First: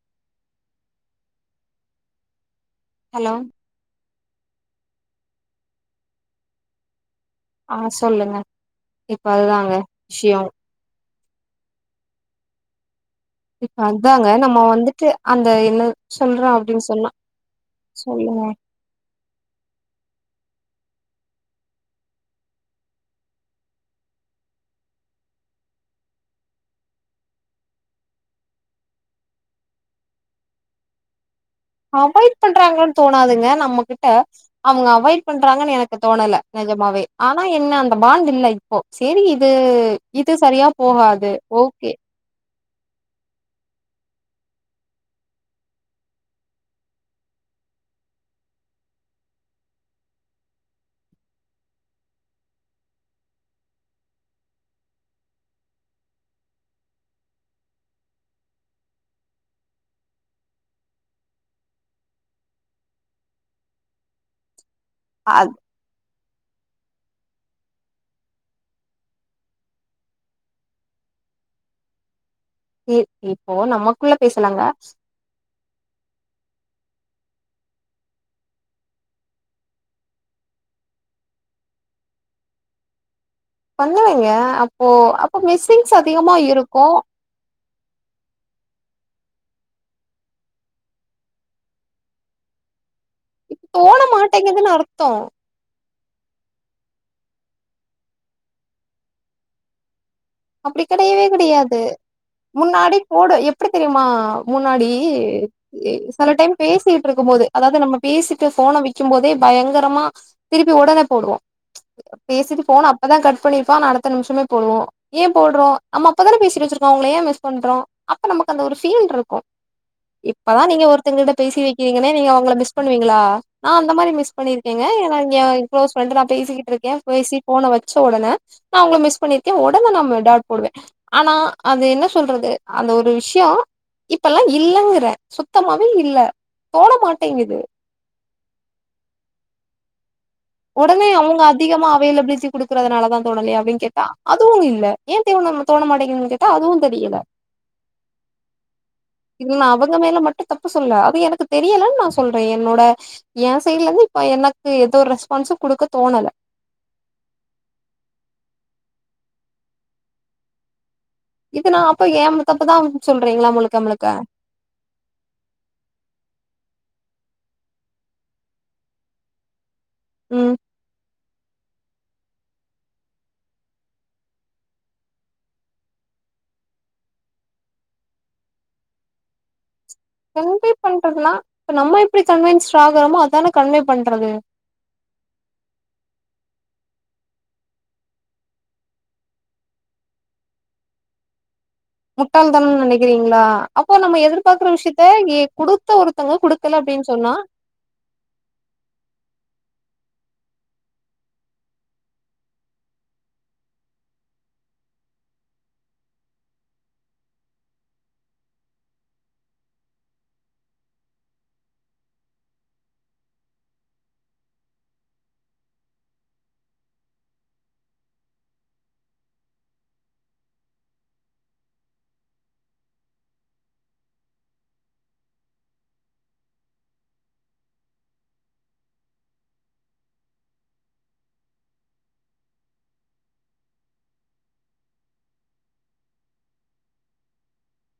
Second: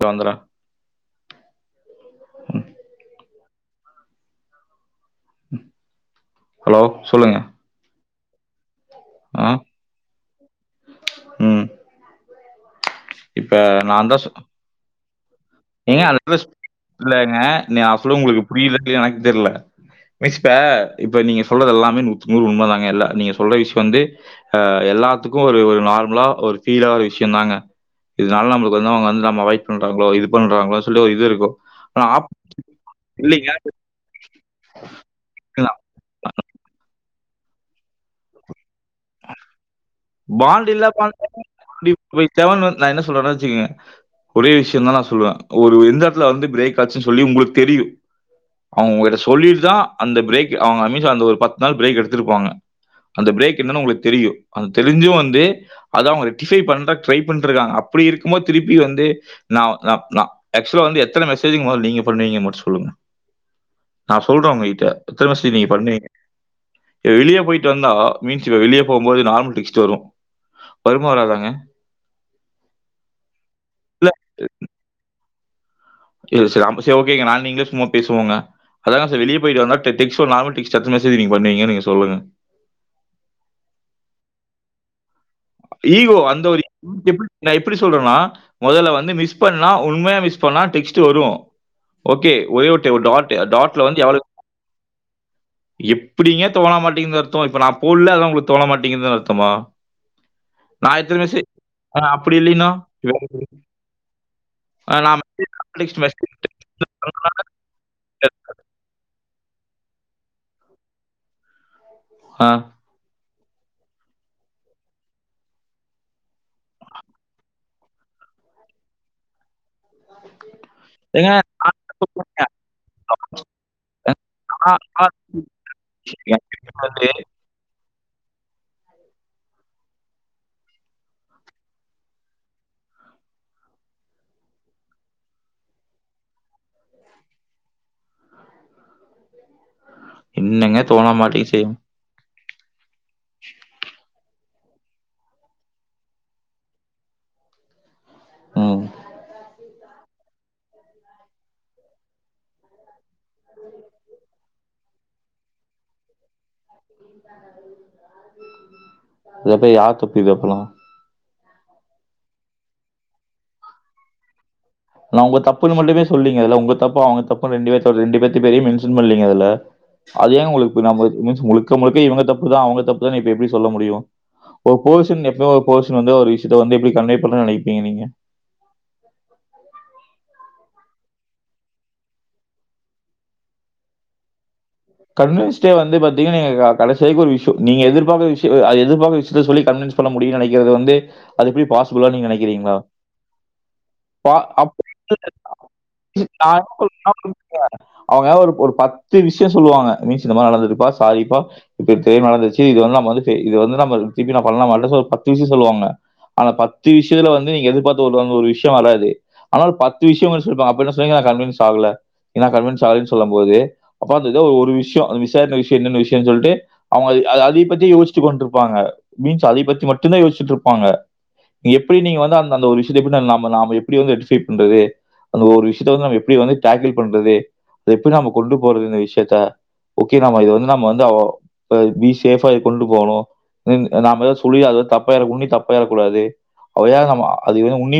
பந்திரம் hello hello சொல்லுங்க ஆஹ் சொல்லுங்க இப்ப அதுதாங்க விஷயம் உம் இப்ப தான் அதாங்க சொ- நம்ம வந்துட்டு அந்த என்ன ஏங்க அந்த புள்ள சொல்றோ அப்டின்னு சொன்னா இல்லங்க அவளவு சொல்லுங்க உங்களுக்கு புரியல எனக்கு தெரியல இப்ப இப்ப நீங்க சொல்றது எல்லாமே நூத்துக்நூறு உண்மை தாங்க எல்ல நீங்க சொல்ற விஷயம் வந்துஹ் எல்லாத்துக்கும் ஒரு ஒரு நார்மலா ஒரு ஃபீலா ஒரு விஷயம் தாங்க இதனால நம்மளுக்கு வந்து அவங்க வந்து நம்ம அவாய்ட் பண்றாங்களோ இது பண்றாங்கள சொல்லி இது இருக்கும் ஆனால் ஆப் அவாய்ட் பண்றாங்கன்னு தோணாதுங்க இல்லைங்க நம்மகிட்ட அவங்க அவாய்ட் பண்றாங்கன்னு எனக்கு தோணல நிஜமாவே ஆனா என்ன பாண்டு இல்ல இப்போ செரி இது இது சரியா பாண்டு இல்ல பாண்டு போகாது ஓகே செவ நான் என்ன சொல்லவறேன் வச்சகங்க ஒரே விஷயம் தான் சொல்லுவேன் ஒரு எந்த இடத்துல பிரேக் ஆச்சுனு சொல்லி உங்களுக்கு தெரியும் அவுங்க உங்ககிட்ட சொல்லிட்டு தா அந்த பிரேக் ஒரு பத்து நாள் பிரேக் எடுத்து இருப்பாங்க அந்த பிரேக் என்னான்னு உங்களுக்கு தெரியும் தெரிஞ்சும் வந்து அதாம் அவங்க ரெட்டிபை பண்ண ட்ரை பண்ணிட்டு இருக்காங்க அப்டி இருக்கும் போது திருப்பி வந்து நான் நான் நான் அக்சுவலா வந்து எத்தன மெசேஜ்யு மொத நீங்க பண்ணுவீங்கன்னு மட்டும் சொல்லுங்க நான் சொல்றேன் அவங்ககிட்ட எத்தன அது மெசேஜ் நீங்க பண்ணுவீங்க வெளியே போயிட்டு வந்தா மீன்ஸ் இப்ப வெளியே போகும்போது நார்மல் டிக் வரும் வருமா வராதாங்க இ இப்போ நம்மக்குள்ள பேசலாங்க ரி சரி ஓகே ந நீங்கள சும்மா பேசுவோங்க அதாங்க வெளிய போயிட்டு வந்தா டெக்ஸ்டோ இல்ல நார்மல் டெக்ஸ்டோ பண்ணுவீங்கன்னு நீங்க சொல்லுங்க பண்ணுவேங்க அப்போ மிஸ்ஸிங்ஸ் ஈகோ அதிகமா அந்த ஒரு இருக்கு நா எப்படி சொல்றேன்னா முதல்ல வந்து மிஸ் பண்ணா உண்மையா மிஸ் பண்ணா டெக்ஸ்ட்டு வரும் ஓகே ஒரே ஒரு ஒரு டாட் டாட்ல தோண வந்து எவ்வளவு மாட்டேங்குதுன்னு அர்த்தம் எப்படிங்க தோண மாட்டேங்குது அர்த்தம் இப்ப நான் போடல அதான் உங்களுக்கு தோண மாட்டேங்குதுன்னு அர்த்தமா அப்டி நான் எத்தன கெடயவே மெசேஜ் கெடையாது ஆ அப்படி இல்லைன்னா? முன்னாடி போடு எப்டி தெரியுமா முன்னாடி ஆ நான் மெசேஜ் டெக்ஸ்ட் மெசேஜ் சில டைம் பேசிட்டு இருக்கும் போது அதாது நம்ம பேசிட்டு போனை வக்கும் போதே பயங்கரமா திருப்பி உடனே போடுவோ ஆ பேசிட்டு போன அப்பதா கட் ட் பண்ணிருப்பா அடுத்த நிம்ஷமே போடுவோ ஏ போட்றோ நம்ம அப்பதான பேசிட்டு வச்சிருக்கோ அவுங்கள ஏ மிஸ் பண்றோ அப்ப நமக்கு அந்த ஒரு ஃபீல் இருக்கு இப்பதா நீங்க ஏங்க ஒருத்தங்களிட்ட நான் பேசி வைக்கிறீங்கன நீங்க அவங்கள மிஸ் பண்வீங்களா நா அந்த மாதிரி மிஸ் ஆ, பண்ணிருக்கீங்க ஆ, ஏ ஞாய நீங்க க்ளோஸ் பண்ட் நா பேசிக்கிட்டு இருக்கே வந்து, பேசி போன வச் ச ஒடன நா ஒங்கள மிஸ் பண்ணிருக்கே ஓட் ட்டன நம்ம டாட் போடுவே ஆனா அது என்ன சொல்றது அந்த ஒரு விஷய இப்பல்லா இல்லங்கிற சுத்தமாவே இல்ல போட மாட்டேங்குது [inaudible] ஒடனே தோண அவங்க மாட்டேங்குது செய்யும். அதிகமா அவெலபிலிட்டி குடுக்கறதுனால தா தொனலே அப்டின்னு கேட்டா துவு இல்ல ஏன் தேவ தோண மாட்டேங்கன்னு கேட்டா அதுவு தெரியல ம். இன் நாவு உங்க மேல மட்டு தப்பு சொல்ல அது எனக்கு தெரியலன் நா சொல்ற என்னோட ஏ சைட்லருந்து இப்ப எனக் து ஏதோறஸ் பண்ஸ் கொடுக்க தோணல இத போய் யார் தப்பு இது எப்பன இது நா அப்ப ஏ ம் தப்புதா சொல்றீங்களா முழுக்க முழுக்க இப்ப நா உங்க தப்புன்னு மட்டுமே சொல்லீங்க அதுல உங்க தப்ப அவங்க தப்புன்ன ரெண்டு பே ரெண்டு பேத்து பெரிய மென்ஷன் பண்ணலீங்கதுல அது ஏன் ம் உங்களுக் இப்ப பினாம்ம மத் மூச் முழுக்க முழுக்க இவங்க தப்புதா அவங்க தப்புதானு எப்டி எப்டி சொல்ல முடியு ஒரு பொர்சன் எப்ப ஒரு பொர்சன் வந்து ஒரு விஷயத்த வந்து எப்டி கண்வேப்பண்றன்னு நினைப்பீங்க நீங்க கன்வே பண்றதுனா இப்ப நம்ம இப்டி கன்வன்ஸ்ட் ஆகாம அதானே கன்வே பண்றது கன்வன்ஸ்டே வந்து பாத்தீங்கங்க கடைசி வரைக்கு ஒரு விஷய நீங்க எதிர்பாக்கற அது எதிர்பாக்கற விஷயத்த சொல்லி கவின்ஸ் பண்ண முடியும்னு நினைக்கறத வந்து அது எப்டி பாசிபில நீங்க முட்டாள் நினைக்கிறீங்களா தனம்னு நெனைக்கிறீங்களா அப்போ நம்ம பா எதிர்பார்க்குற அப்டி விஷயத்த இல்லங்க எ குடுத்த ஒருத்தங்க நா குடுக்கல அப்டின்னு சொன்னா [unintelligible] அவங்க ஒரு பத்து விஷய சொல்லுவாங்க ப்ளீஸ் இந்த மாரி நடந்துது பா சாரி பா தெ தெரியாம நடந்துசு இது வந்து தெ நம்ம இப்டி பண்லாமா பத்தீஸ்ய சொல்லுவாங்க ஆனா பத்து விஸ்யல வந்து நீங்க எதிற்பாத்த ஒரு ந்த ஒரு விஸ்யத்த வராது அதாது பத்து விஸ்யங்கள் சொல்றா அப்ப என்ன சொல்றீங்க கண்வென்ஸ் ஆகல எனக்கு அந்த மாரி சாரின் சொல்லும் போது ப்ப ஒரு விஷயம் விசார விம் என்னென்ன விஷயனு சொல்லிட்டு அவங்க அதை பத்தி யோசிட்டு கொண்டிருப்பாங்க மீன்ஸ் அதை பத்தி மட்டுதா யோசிச்சிட்டுருப்பாங்க எப்டி நீங்க வந்துந்த விஷயத்த எப்டி பண்றது அந்த விஷயத்தவந்து எப்டி டாக்கில் பண்றது எப்டி நம்ம கொண்டு போறது சர்தா ஓகே நாம் வந்து பி சேஃபா கொண்டு போணு அது நாம எது சொல்லி அது தப்பாயிரமுணடி தப்பாயிரக்கூடாது ஏ நம்ம அத உன்னி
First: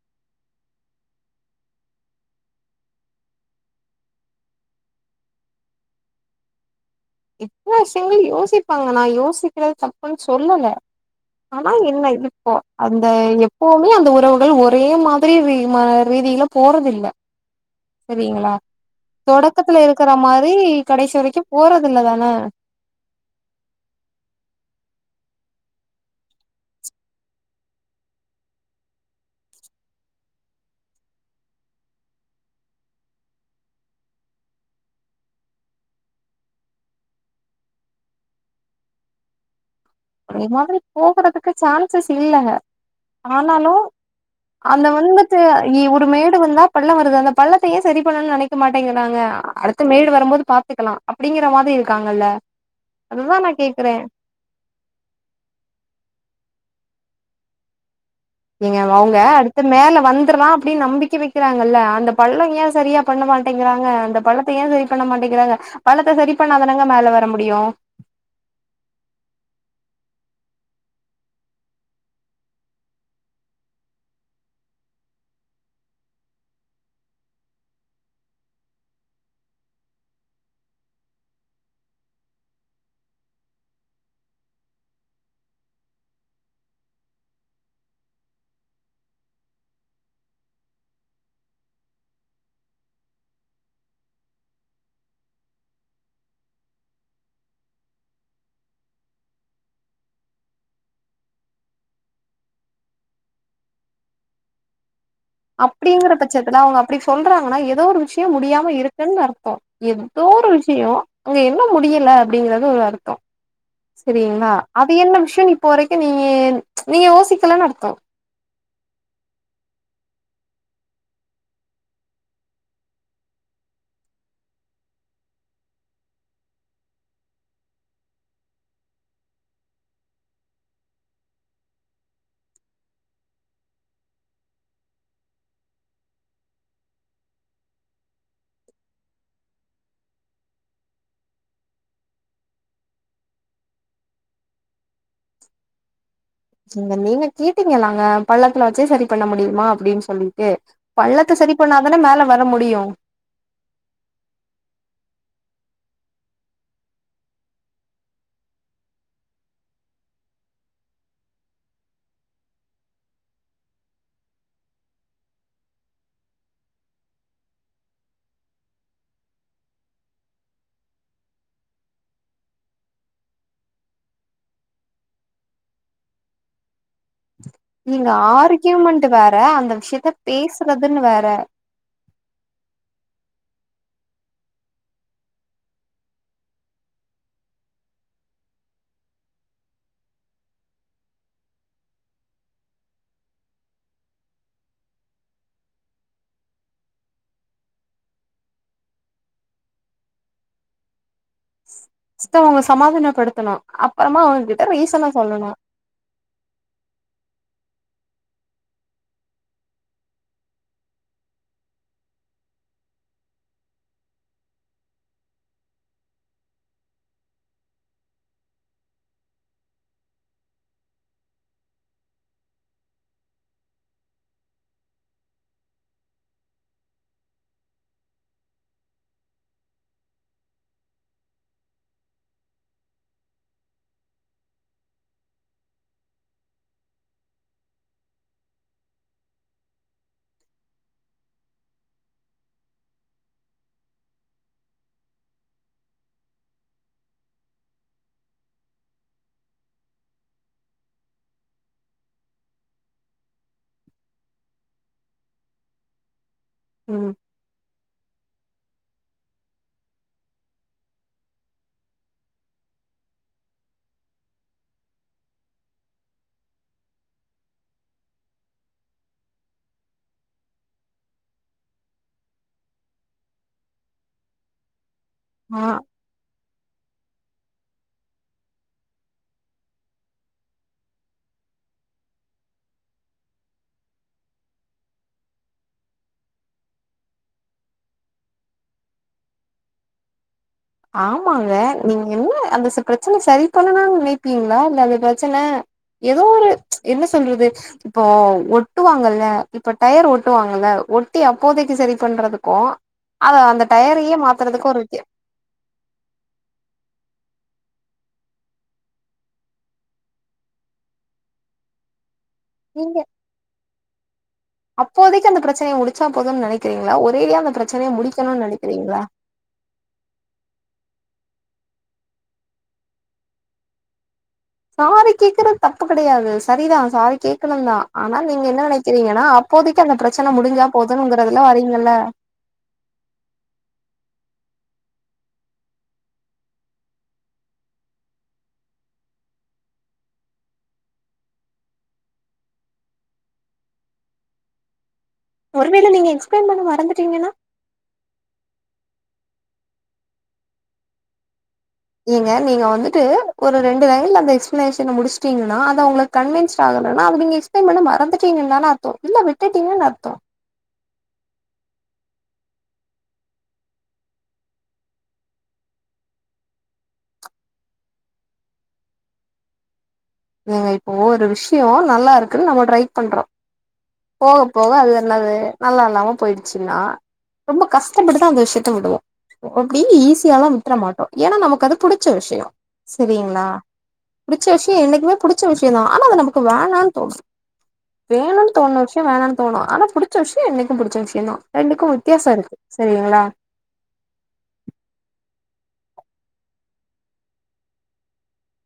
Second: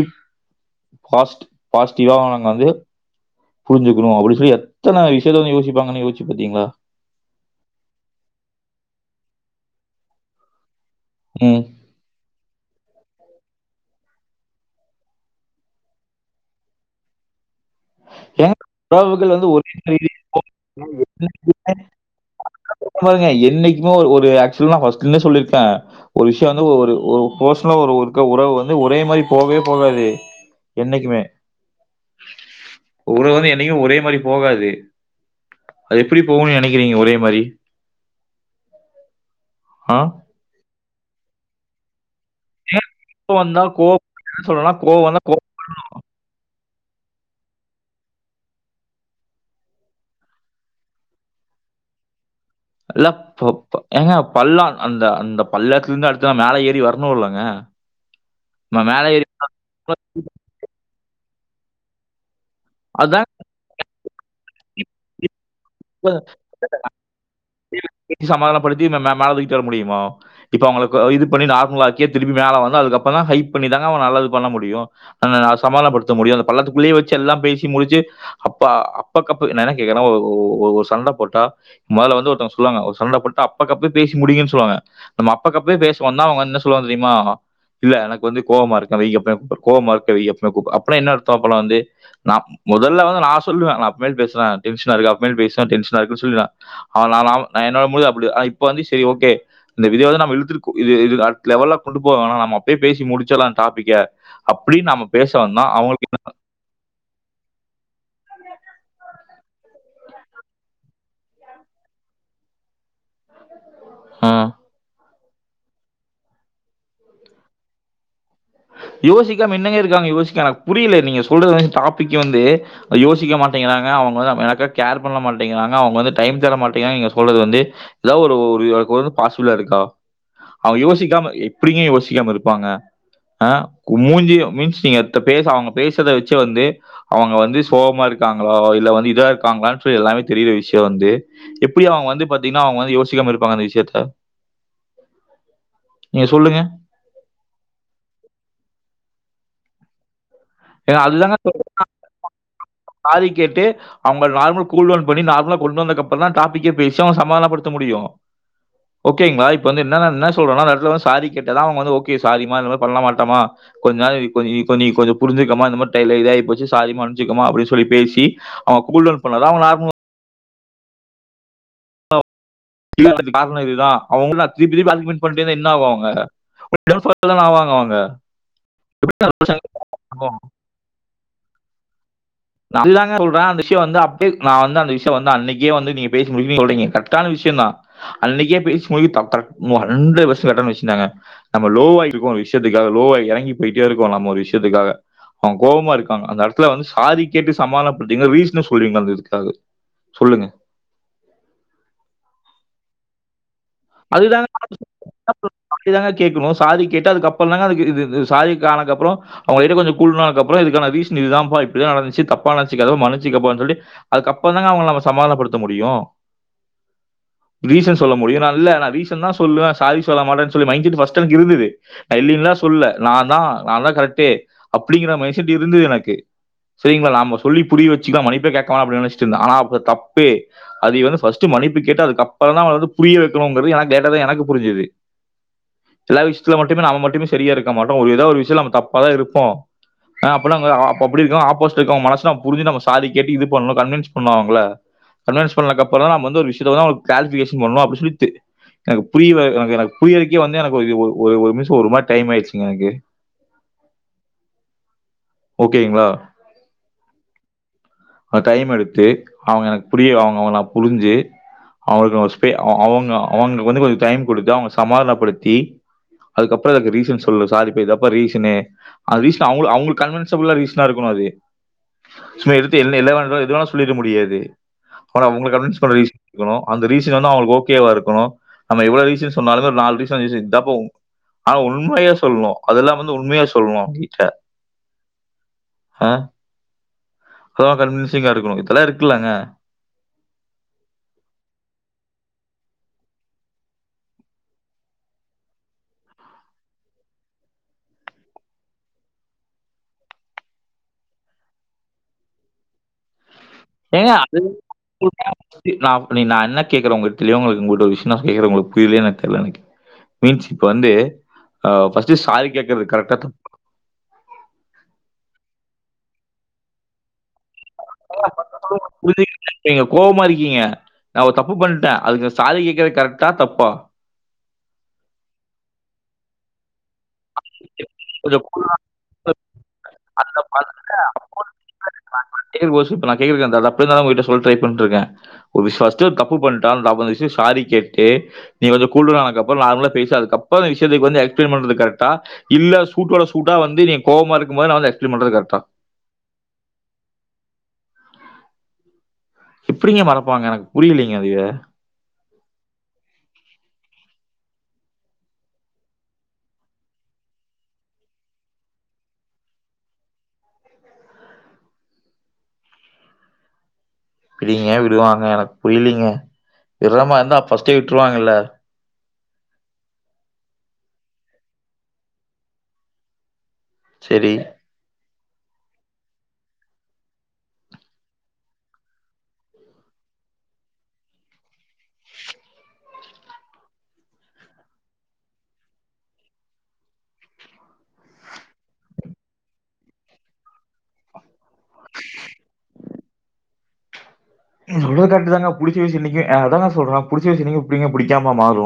பாஸ்ட் பாசிட்டிவா நாங்க வந்து புரிஞ்சுக்கணு அப்டின்னு சொல்லி எத்தன விஷயத்த யோசி இருப்பாங்கன்னு யோஸ்ச்சி பாத்தீங்களா இத்தன விஷயங்கள யோசிப்பாங்க நா யோசிக்கறத தப்புன்னு சொல்ல ம் ஆமா என்ன இதுப்போ அந்த எப்போமே அந்த உறவுகள் ஒரே மாதிரி ரீ ம ரீதியில போறதில்ல சரிங்களா ஏங்க உறவுகள் வந்து ஒரே தொடக்கத்துல மாதிரி இருக்கற மாரி கடைசி வரைக்கு போறதுல்லதானே ங்க பாருங்க என்னைக்குமே ஒரு ஆக்சுவல்ஸ் பர்ஸ்ட்ல இருந்தே சொல்லிருக்கே ஒரு விஷயம் வந்து ஒரு போர்ஷலருக்க உறவு வந்து ஒரே மாரி போவே போவாது என்னைக்குமே உறவு வந்து என்னைக்கு ஒரே மாரி போகாது அது எப்டி போகுணு நெனக்கிறீங்க ஒரே மாரி உ [inaudible] அது என்னாது போகுறதுக்கு சான்சஸ் இல்லங்க கோவம் வந்தா ஆனாலு கோவம் என்ன சொல்றேன்னா, அந்த கோவம் வந்தா வந்துட்டு கோவம் இ உரிமயேடு வந்தா பள்ள வருது அந்த பள்ளத்த ஏ சரி பண்ணுன் நெனைக்க மாட்டேங்கிறாங்க அடுத்த மேடு வரும்போது பாத்துக்கலா அப்டிங்கிற மாரி இருக்காங்கல்ல எல்லாப் அதுதா போ நா போ கேக்குறே ஏங்க பள்ளோ அந்த அந்த பள்ளத்துல இருந்து அடுத்த மேல ஏறி வரணுல்லங்க நீங்க அவங்க அடுத்து மேல வந்துரலா அப்புடின் நம்பிக்க வெக் க்கிறாங்கல்ல அந்த பள்ளோய் ஏ செரியா பண்ண அதான் மாட்டேங்கிறாங்க அந்த பள்ளத்த ஏ செரி பண்ண மாட்டேங்கிறாங்க பள்ளத்த செரி பண்ணாதானங்க மேல வர முடிய் புரில்ல சமாதானப்படுத்தி மே மே மேல தூக்கி தர முடியுமா இப்ப அவங்களுக்கு இது பண்ணி நார்மலாக்கியே திரும்பி மேல வந்து அதுக்கப்பறோந்தா ஹைப் பண்ணிதாங்க அவ நல்லது பண்ண முடியு அதுனால சமதளப்படுத்த முடியு அந்த பள்ளத்துக்குள்ளயே வெச்சு எல்லாம் பேசி முடுச்சு அப்ப அப்பக்கப்ப என்ன கேக்குறனா ஒரு சண்ட போட்டா மொதல வந்து ஒர் அதா சொல்லுவாங்க சண்ட போட்டா அப்பக்கப்பவே பேசி முடிங்கன் சொல்லுவாங்க நம்ம அப்பக்கப்பவே பேசுவோந்தா அவுங்க வந்து சொல்லுவாங்க தெரியுமா இல்ல எனக்கு வந்து கோவமா இருக்க வெயி அப்பறோ கூப்புடுற கோவமா இருக்க வெயி அப்பறோ கூப்புடுற அப்புன்னா என்ன அர்த்தோ அப்பல்லா வந்து நா மொதல்ல நா சொல்வ நா அப்றமேல் பேசுற டென்ஷனா இருக்கு அப்றமேல் பேசுற டென்ஷனா இருக்குன் சொல்லிடுவ நா நா நாம் என்னோட முடிவு அப்டிதா இப்ப வந்து சேரி ஓகே இந்த விதி வந்து நம்ம இழுத்துட்டு அடுத்த லெவல்ல கொண்டு போவ் வேணா நம்ம அப்டியே பேசி முடுச்சுருலா இந்த டாபிக்க அப்டின் நம்ம பேச வந்தா அவங்களுக்கு அப்படிங்கற பட்சத்துல அவுங்க அப்டி சொல்றாங்கன்னா ஏதோ ஒரு விஷ் யோ முடியாம இருக்குன்னு அர்த்தோ எதோ ஒரு விஷியோ அங்க என்ன முடியல அப்படிங்கறது ஒரு அருத்தோ ஆ. சேரிங்களா அது என்ன விஷ் துன்னு இப்போ வரைக்கு நீயி நீயி யோசிக்கலனு அருத்தோ யோசிக்காம என்னங்க இருக்காங்க யோசிக்க எனக்கு புரியல நீங்க சொல்றது டாபிக் வந்து யோசிக்க மாட்டேங்கிறாங்க அவங்க வந்து எனக்க கேர் பண்ண மாட்டேங்கிறாங்க அவங்க வந்து டைம் தர மாட்டேங்கிறாங்க நீங்க சொல்றது வந்து ஏதா ஒரு ஒரு பாசிபிளா இருக்கா அவங்க யோசிக்காம எப்டிங்க யோசிக்காம இருப்பாங்க அ மூஞ்சிய மீன்ஸ் நீங்க பேசாம அவங்க பேசுறத வெச்சு வந்து அவங்க வந்து சோகமா இருக்காங்கலா இல்ல வந்து இதா இருக்காங்ளான் சொல்லி எல்லாமே தெரியிற விஷ்யோ வந்து எப்புடி அவங்க வந்து பாத்தீங்கன்னா அவங்க வந்து யோசிக்காம இருப்பாங்க அந்த விஷயத்த நீங்க சொல்லுங்க. நீங்க வந்து கேட்டீங்களாங்க பள்ள இப்பனாச்சே செரி பண்ண முடியுமா அப்புடின் சொல்லி ஏ ஏன்னா அதுதாங்க பள்ளத்த செரி பண்ணாதான மேல வர முடியு சாரி கேட்டு அவங்க நார்மல் கூல் டவுன் இப்புடி நார்மலா கொண்டு வந்ததுக்கப்புறந்தா டாப்பிக்கே பேசியு சமாதானப்படுத்த முடியு ஓகேங்களா இப்ப என்னன்னா என்ன சொல்றன்னா அந்த எடத்துல சாரி கேட்டாதா அவங்க வந்து ஓகே சாரிமா இனிமேல் பண்ண மாட்டம்மா கொஞ்ச நாள் நீ கொஞ்ச நீ கொஞ்சோ புருஞ்சுக்கோம்மா இந்த மாரி டைம்ல இதாய் போச்சு சாரி மன்சுக்கோம்மா அப்புடின்ஸ் சொல்லி பேசி அவ கூல் டவுன் பண்ணதா அவ நார்மலா இல்ல இதுக்கு கார்ணோ இதுதா அவுங்களா திருப்பி திருப்பி ஆர்கியூமன்டு பண்ணிட்டே இருந்தா என்ன ஆகு அ [unintelligible] நீங்க ஆர்கியூமண்ட் நான் வேற ரோஷன் அந்த விஷ்யத்த ஆகும். பேசுறதுன்னு வேற நா இதாங்க சொல்ற அந்த விஷ்யோ வந்து அப்டியே நா வந்த விஷ்யோ வந்து நா அன்னைக்கே வந்து நீங்க பேசி முடிக்குவீங்கன் சொல்றீங்க கரெக்டான விஷ்யந்தா அன்னைக்கே பேஸ் முடிக்குறது தப் கரெக்ட் மு அண்ரெடு பர்சன்டேஜ் கரெக்டான விஷயந்தாங்க நம்ம லோவா இருக்கோ ஒரு விஷ்யத்துக்காக லோவா எறங்கி போயிட்டே இருக்கோ நம்ம ஒரு விஷ்யத்துக்காக அவங் கோவமா இருக்காங்க அந்த எடத்துல வந்து சாதி கேட்டு சமாதனப்படுத்தீங்க ரீசன சொல்றீங்க அந்த இதுக்காக சொல்லுங்க ஃபர்ஸ்ட்டு அவங்கள சமாதானப்படுத்தனு அதுதாங்க [inaudible] அதுதாங்க கேக்கணு சாரி கேட்டா அதுக்கப்பறந்தாங்க அதுக்கு இது இது சாரிக் கானக்கப்புறோ அவுங்க கிட்ட கொஞ்சோ கூல்டவுன் ஆனதுக்கப்புறோ இதுக்கான சீசன் இதுதாம்பா இப்புடிதா நடந்துச்சு தப்பா நெனச்சுக்காத மனுச்சுக்கோப்பான் சொல்லிட்டு அதுக்கப்புறந்தாங்க அவங்கள நாம சமாதானப்படுத்த முடியு ரீசன் சொல்ல முடியு நான் இல்ல ரீசன்தா சொல்லுவ சாரி சொல்ல மாட்டன் சொல்லி மயங்கிட்டு ஃபஸ்ட்டு எனக்கு இருந்துது இல்லீன்லா சொல்ல நாந்தா நாந்தா கரெக்டே அப்புடிங்குற மைண்செட்டே இருந்துது எனக்கு சேரிங்ளா நாம சொல்லி புரிய வெச்சுக்குளா மணிப்பே கேக்க வேணா அப்டின் நெனச்சுட்டு இருந்த ஆனா அப்ப தப்பு அதிய வந்து ஃபஸ்ட்டு மணிப்பு கேட்ட அதுக்கப்பறந்தா அவ வந்து புரியவே துமோ உங்க வீ எனக் கேட்டது எனக்கு புருஞ்சுது இல்லாத விஷ்யத்துல மட்டுமே நா அவ மட்டுமே செரியா இருக்காமா அதா ஒரு இதா ஒரு விஷ்யல அவ தப்பாதா இருக்கு அ அப்பெல்லாங்க அ அப்புடி இருக்கோ ஆப்போசிட் இருக்கு அவ மனசுல அவ புருஞ்சு நம்ம சாதிக்கு எப்டி இது பண்ணு கன்வென்ஸ் பண்ணுவாங்கள கன்வென்ஸ் பண்ணக்கப்புறோ நாம வந்து ஒரு விஷியத்ததா கேல்குலேசன் பண்ணா அப்புடி சொல்லிட் டு எனக்கு புரியவே எனக்கு எனக்கு புரியரதுக்கே வந்து எனக்கு ஒரு இது ஒரு ஒரு ஒரு மிஸ்சு ஒரு மாரி டைம் ஆயிடுச்சுங்க எனக்கு ஓகேங்களா ம் அ டைம் எடுத்து அவங்க எனக்கு புரிய அவங்க அவங்க புருஞ்சு அவங்களுக்கு அவங்கஸ்பே அ அ அவுங் அவங்க வந்து கொஞ்ச டைம் குடுத்து அவங்க சமாதானப்படுத்தி அதுக்கப்பறோ இருக்இ ரீசன் சொல்லு சாரிப்பா இதாப்பா ரீசனே அது ரீஸ்ட்டா அவுங்களு அவுங்களுக் கன்வென்சபலா ரீசனா இருக்கனு அது சும்மா எடுத்து என்ன என்னவா இதுவா எதுவேனா சொல்லிட முடியாது ஆனா உங்கள ஆ கன்வென்ஸ் பண்ண ரீசனு அந்த ரீஸ் இதுவந்து அவுங்களுக்கு ஓக் ஓகேவா இருக்குணு நம்ம எவ்வளவு ஈசியா சொன்னாலு நாலு ரீசன் இதாப்பா அத உண்மையா சொல்ணு அதெல்லா வந்து உண்மையா சொல்ணு கிட்ட ஆ அப்பதா கன்வென்சிங்கா இருக்கணு இதெல்லா இருக்கலாங்க ஆமாங்க நீங்க என்ன அந்த செ பிரச்சன சரி பண்ணனுன்னு நெனைப்பீங்களா இல்ல அந்த பிரச்சன ஏதோ ஒரு என்ன சொல்றது இப்போ ஒட்டுவாங்கல்ல இப்ப டயர் ஒட்டுவாங்கல்ல ஒட்டி அப்போதைக்கு செரி பண்றதுக்கு அத அந்த டயரயே மாத்துறதுக்கு ஒரு வித் ந நீ நா என்ன கேக்குற உங்களுக்கு தெரியவங்களுக்கு உங்கட விஷய நா கேக்குற உங்களுக்கு புரியல என தெர்ல எனக்கு மீன்ஸ் இப்ப வந்து சாரி கேட்கறது இல்ல கரெக்ட்டா தப்பா? அப்போதைக்கு அந்த பிரச்சனைய முடிக் டிச்சா போதும்னு நெனைறீங்களா ஒரேடியா அந்த பிரச் [unintelligible] புரிஞ்சிக்க நீங்க கோவமா இருக்கீங்க நா ஒரு தப்பு பண்ணிட்டே அதுக்கு சாரி கேட்குறது கரெக்டா தப்பா சாரி கேக்குறது தப்பு கெடையாது சரிதா சாரி கேக்கனு தா ஆனா நீங்க கொஞ்சம் என்ன கூலா நெனைக்கிறீங்கன்னா அப்போதைக்கு அந்த பிரச்சனை முடிஞ்சா நான் போதுன்னுங்கறதுல வரீங்கல்ல கேக்குற கோசம் இப்ப நான் கேக்குறேன். அது அப்படியே தான் உங்ககிட்ட சொல்ல ட்ரை பண்ணிட்டு இருக்கே ஒரு விஷ் ஃபஸ்டு ஒரு தப்பு பண்ட்டா அப்போ அந்த விஷ்யோ சாரி கேட்டு நீங் கூல் டவுன் ஆனதுக்கப்றோ நார்மலா பேசி அதுக்கப்றோ இந்த விஷயத்துக் வந்து எக்ஸ்ப்ளைன் பண்றது கரெக்ட் இல்ல சூட்டோட சூட்டா வந்து நீங்க கோவமா இருக்கு போது ந வந்து எக்ஸ் ஒருவேளை நீங்க எக்ஸ்பிளைன் பண்ண மறந்துட்டீங்கன்னா எப்டிங்க மறப்பாங்க எனக்கு புரியலீங்க அதுவே நீங்க நீங்க வந்துடு ஒரு ரெண்டு லைன்லந்த எக்ஸ்ப்ளனேஷன முடிச்சிட்டிங்கனா அது அவங்களுக்கு கன்வீன்ஸ்ட் ஆகலனா அப்டி நீங்க எக்ஸ்ப்ளைன் பண்ண மறந்துட்டீங்கனுதனே அர்த்தோ இல்ல விட்டுட்டீங்க அர்த்தோ எப்டிங்க விடுவாங்க எனக்கு புரியலீங்க விடுறமா இருந்தா ஃபர்ஸ்ட்டே விட்டுருவாங்கல்ல நீங்க இப்போ ஒரு விஷயோ நல்லா இருக்குன்னு நம்ம ட்ரை பண்றோ சரி. போக போக அது என்னது நல்லா இல்லாம போயிடுச்சுன்னா ரொம்ப கஷ்டப்பட்டுதா அந்த விஷயத்த விடுவோ அப்டி ஈஸியாலா விட்டுற மாட்டோ ஏன்னா நமக்கு அது புடிச்ச விஷயோ சரிங்களா புடிச்ச விஷயோ என்னைக் புடிச்ச விஷயோ தா ஆனா அது நமக்கு வேணானு தோணு வேணும்னு தோண விஷயோ வேணாம்னு தோணு ஆனா புடிச்ச விஷயோ என்னைக்கு புடிச்ச விஷயோ தா ரெண்டுக்கு வித்தியாசோ இருக்கு சரிங்களா நிங்க சொல்ரது கரக்டு தாங்க புடிச்ச விசியம்ன்னைக்கு அ அதாங்க சொல்றே புடிச்சு விஷயோஎன்னைக்ங்க எப்டி பிடிக்காம மாறு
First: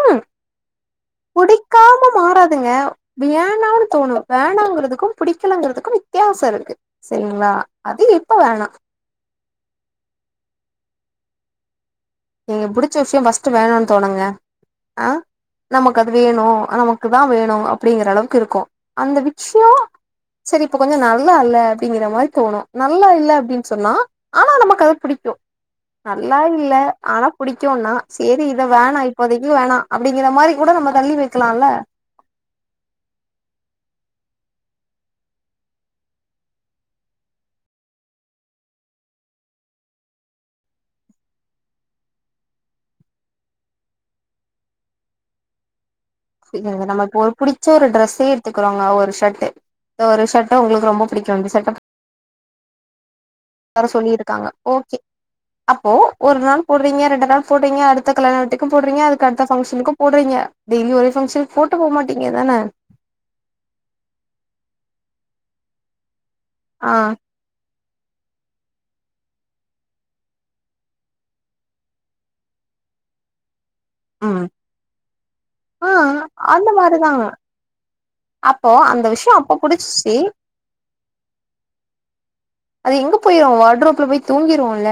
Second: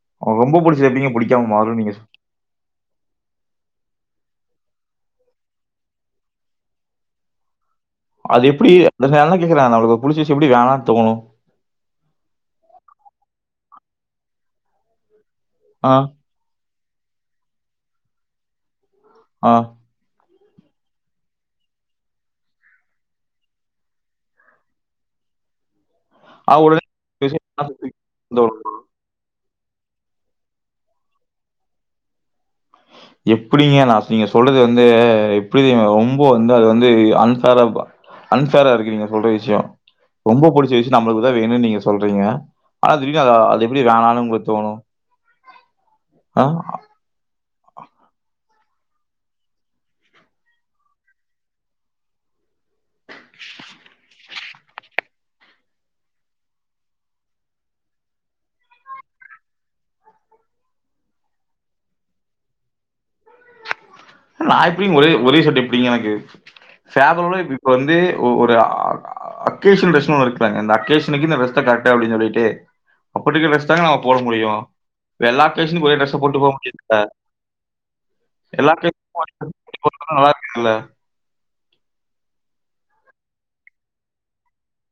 ம் அவ ரொம்ப புடிச்சது எப்டிங்க பிடிக்காம மாறு நீங்க புடிக்காம மாறாதுங்க வேணானு தோணு வேணாங்கிறதுக்கு புடிக்கலங்கிறதுக்கு வித்தியாசோ இருக்கு சரிங்களா இப்ப அது வேணா எப்டி [unintelligible] எப்டிங்ர அவளுக்கு புடிச விசியோ எப்டி வோனான்ணு தோணு ச்சு வேணானு தோணுங்க ஆ ஆ, நமக்கு அது வேணு நமக் க்கு தா வேணு அப்படிங்கற அளவுக்கு இருக்கு அந்த ஆ. விட்சோ சரி இப்ப கொஞ்சோ நல்லா இல்ல அப்டிங்கிற மாரி தோணு நல்லா இல்ல அப்டின்னு சொன்னா ஆனா நமக்கு அது புடிக்கு நல்லா ஆ இல்ல உடனே ஆனா விஷயம் புடிக்கும்ன்னா கொண்டு செரி வரணும். இத வேணா இப்ப எங்க்யூ வேணா அப்டிங்கற மாரி கூட நம்ம தள்ளி வைக்கலாம்ல எப்டிங்க நா நீங்க சொல்றது வந்து எப்டி தெரிமா ரொம்ப வந்து அது வந்து அன்ஃபேரா அன்ஃபேரா இருக்கு நீங்க சொல்ற விஷயோ ரொம்ப புடிச்ச விஷயோ நம்மளுக்குதா வேணும்னு நீங்க சொல்றீங்க ஆனா அது எப்டி வேணாலும் உங்களுக்கு தோணு சரி நம்ம இப்ப ஒரு புடி ச்ச ஒரு ட்ரஸே எத்துக்கறோங்க ஒரு சர்ட் ஒரு சர்ட்ட உங்களுக்கு ரொம்ப புடிக்கும் இந்த சர்ட் வர சொல்லியிருக்காங்க ஓகே அப்போ ஒரு நாள் போடுறீங்க ரெண்டு நாள் போடுறீங்க அடுத்த கல்யாணத்துக்கும் போடுறீங்க அதுக்கு அடுத்த பங்க்ஷனுக்கும் போடுறீங்க டெய்லி ஒரே பங்க்ஷனுகு போட்டு போக மாட்டீங்க தானே நா எப்டிங் ஒரே ஒரே சட்ட எப்டிங்க எனக்கு ஆ சேபல்லெபி வந்து ஒரு அக்கேஷன் இருக்காங்க இந்த அக்கேஷனுக்கு கரெக்ட அப்பனு சொல்லிட்டு அப்ப ந போட ம் முடியும் எல்லா பெசன்ட் ஆ ஒரே ட்ரெஸ் போட்டு போக அந்த முடியும் மாரிதாங்க எல்லா பெசன்ட் வெஷம் அப்ப புடிச்சிச்சி அது எங்க போய்ருவ வாட்ரோப்ல போய் தூங்கிருவம்ல